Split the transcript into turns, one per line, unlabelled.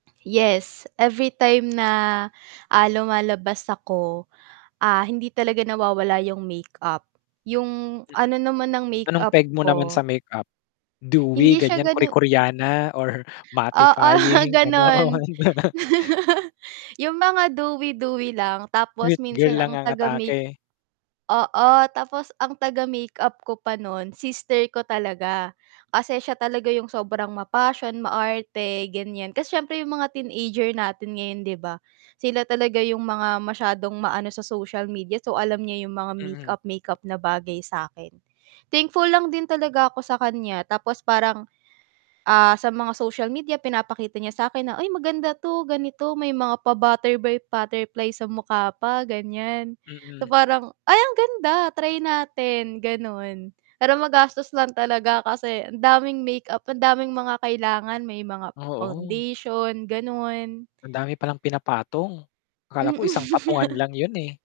Yes, everytime na, ah, lumalabas ako, ah, hindi talaga nawawala yung makeup. Yung
Mm.
ano naman ng
Anong
makeup
peg mo naman sa
ko
makeup? Dewy
hindi siya
gan'yan, Korea
gano'n
koreana or
Oo,
mattifying,
gano'n.
gano'n?
Yung mga dewy, dewy lang tapos
Sweet
minsan
girl lang
ang
ang
taga-make
atake?
oo, tapos ang taga-makeup ko pa no'n sister ko talaga. Kasi siya talaga yung sobrang ma-passion, maarte, gan'yan. Kasi siyempre yung mga teenager natin ngayon 'di ba, sila talaga yung mga masyadong maano sa social media, so, alam niya yung mga
Mm.
makeup-makeup na bagay sa'kin. Thankful lang din talaga ako sa kanya tapos parang, ah, sa mga social media pinapakita niya sa'kin na, "Ay, maganda 'to ganito may mga pa-butter by butterfly sa mukha pa." Gan'yan. So
Mm.
parang, "Ay, ang ganda, try natin." Gano'n. Pero magastos lang talaga kasi ang daming makeup, ang daming mga kailangan may mga
Oo.
foundation, gano'n.
Ang dami palang pinapatong. Akala ko isang patungan
Mm.
lang 'yun, eh.